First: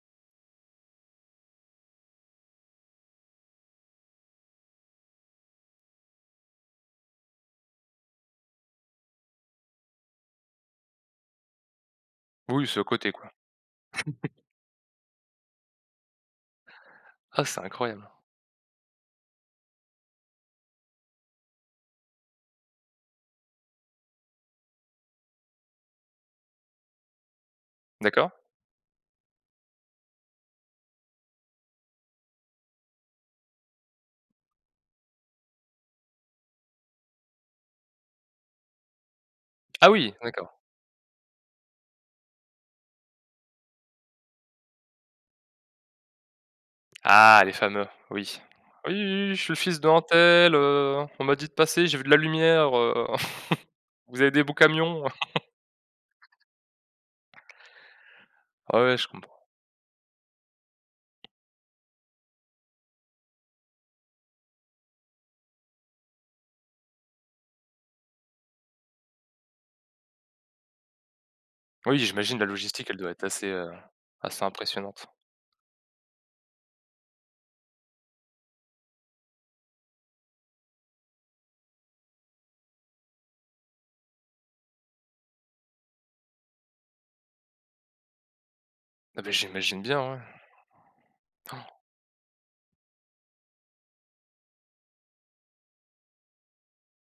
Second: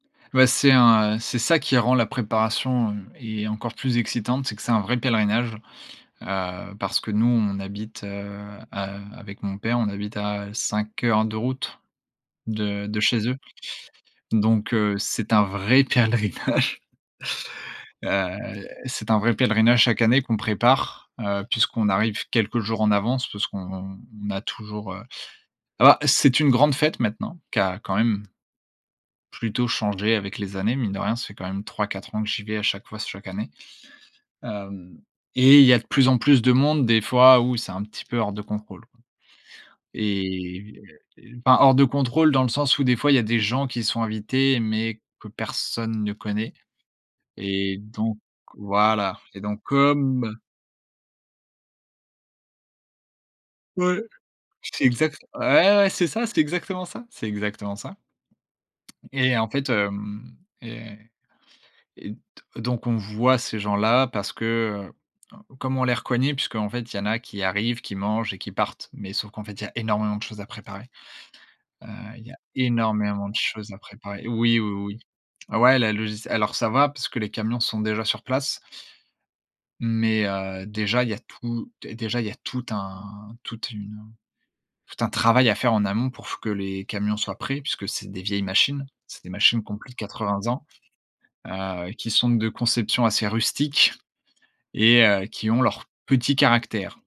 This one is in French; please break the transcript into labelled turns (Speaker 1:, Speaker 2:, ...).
Speaker 1: Bah, c'est un, heu, c'est ça qui rend la préparation, heu, et encore plus excitante. C'est que c'est un vrai pèlerinage, heu, parce que nous on habite, heu heu, avec mon père, on habite à 5 heures de route
Speaker 2: Oui, c'est à
Speaker 1: de de
Speaker 2: côté,
Speaker 1: chez
Speaker 2: quoi.
Speaker 1: eux, donc heu, c'est un vrai pèlerinage
Speaker 2: Ah, c'est incroyable!
Speaker 1: heu, c'est un vrai pèlerinage, chaque année, qu'on prépare, heu, puisqu'on arrive quelques jours en avance. Parce qu'on a toujours, heu ah, c'est une grande fête maintenant, qui a quand même
Speaker 2: D'accord.
Speaker 1: plutôt changé avec les années. Mine de rien, ça fait quand même 3-4 ans que j'y vais à chaque fois, chaque année, hem, et il y a de plus en plus de monde. Des fois, où c'est un petit peu hors de contrôle, quoi.
Speaker 2: Ah oui! D'accord.
Speaker 1: Et et enfin, hors de contrôle dans le sens où, des fois, il y a des gens qui sont invités, mais que personne ne connaît,
Speaker 2: Ah les
Speaker 1: et
Speaker 2: fameux!
Speaker 1: donc
Speaker 2: Oui, oui, oui,
Speaker 1: voilà,
Speaker 2: oui, oui,
Speaker 1: et
Speaker 2: «je suis le
Speaker 1: donc
Speaker 2: fils d'un
Speaker 1: comme
Speaker 2: tel, heu, on m'a dit de passer, j'ai vu de la lumière, heu,
Speaker 1: Ouais,
Speaker 2: vous avez des beaux
Speaker 1: c'est
Speaker 2: camions».
Speaker 1: exact ouais, c'est ça, c'est exactement ça, c'est exactement ça.
Speaker 2: Ah ouais, je
Speaker 1: Et
Speaker 2: comprends.
Speaker 1: en fait, hem, et et d donc on voit ces gens-là parce que, heu, comme on les reconnaît puisqu'en fait, il y en a qui arrivent, qui mangent et qui partent, mais sauf qu'en fait, il y a énormément de choses à préparer, heu,
Speaker 2: Oui,
Speaker 1: il y
Speaker 2: j'imagine,
Speaker 1: a
Speaker 2: la logistique, elle doit être
Speaker 1: énormément de
Speaker 2: assez, heu,
Speaker 1: choses à préparer.
Speaker 2: assez
Speaker 1: Oui, oui, oui,
Speaker 2: impressionnante.
Speaker 1: ouais, la logist alors ça va parce que les camions sont déjà sur place mais heu, déjà il y a tout dé déjà, il y a tout un toute une tout un travail à faire en amont pour f que les camions soient prêts. Puisque c'est des vieilles machines,
Speaker 2: Ah,
Speaker 1: c'est des
Speaker 2: beh,
Speaker 1: machines qui ont
Speaker 2: j'imagine
Speaker 1: plus de
Speaker 2: bien,
Speaker 1: 80 ans,
Speaker 2: ouais!
Speaker 1: heu, qui sont de conception assez rustique et heu, qui ont leur petit caractère.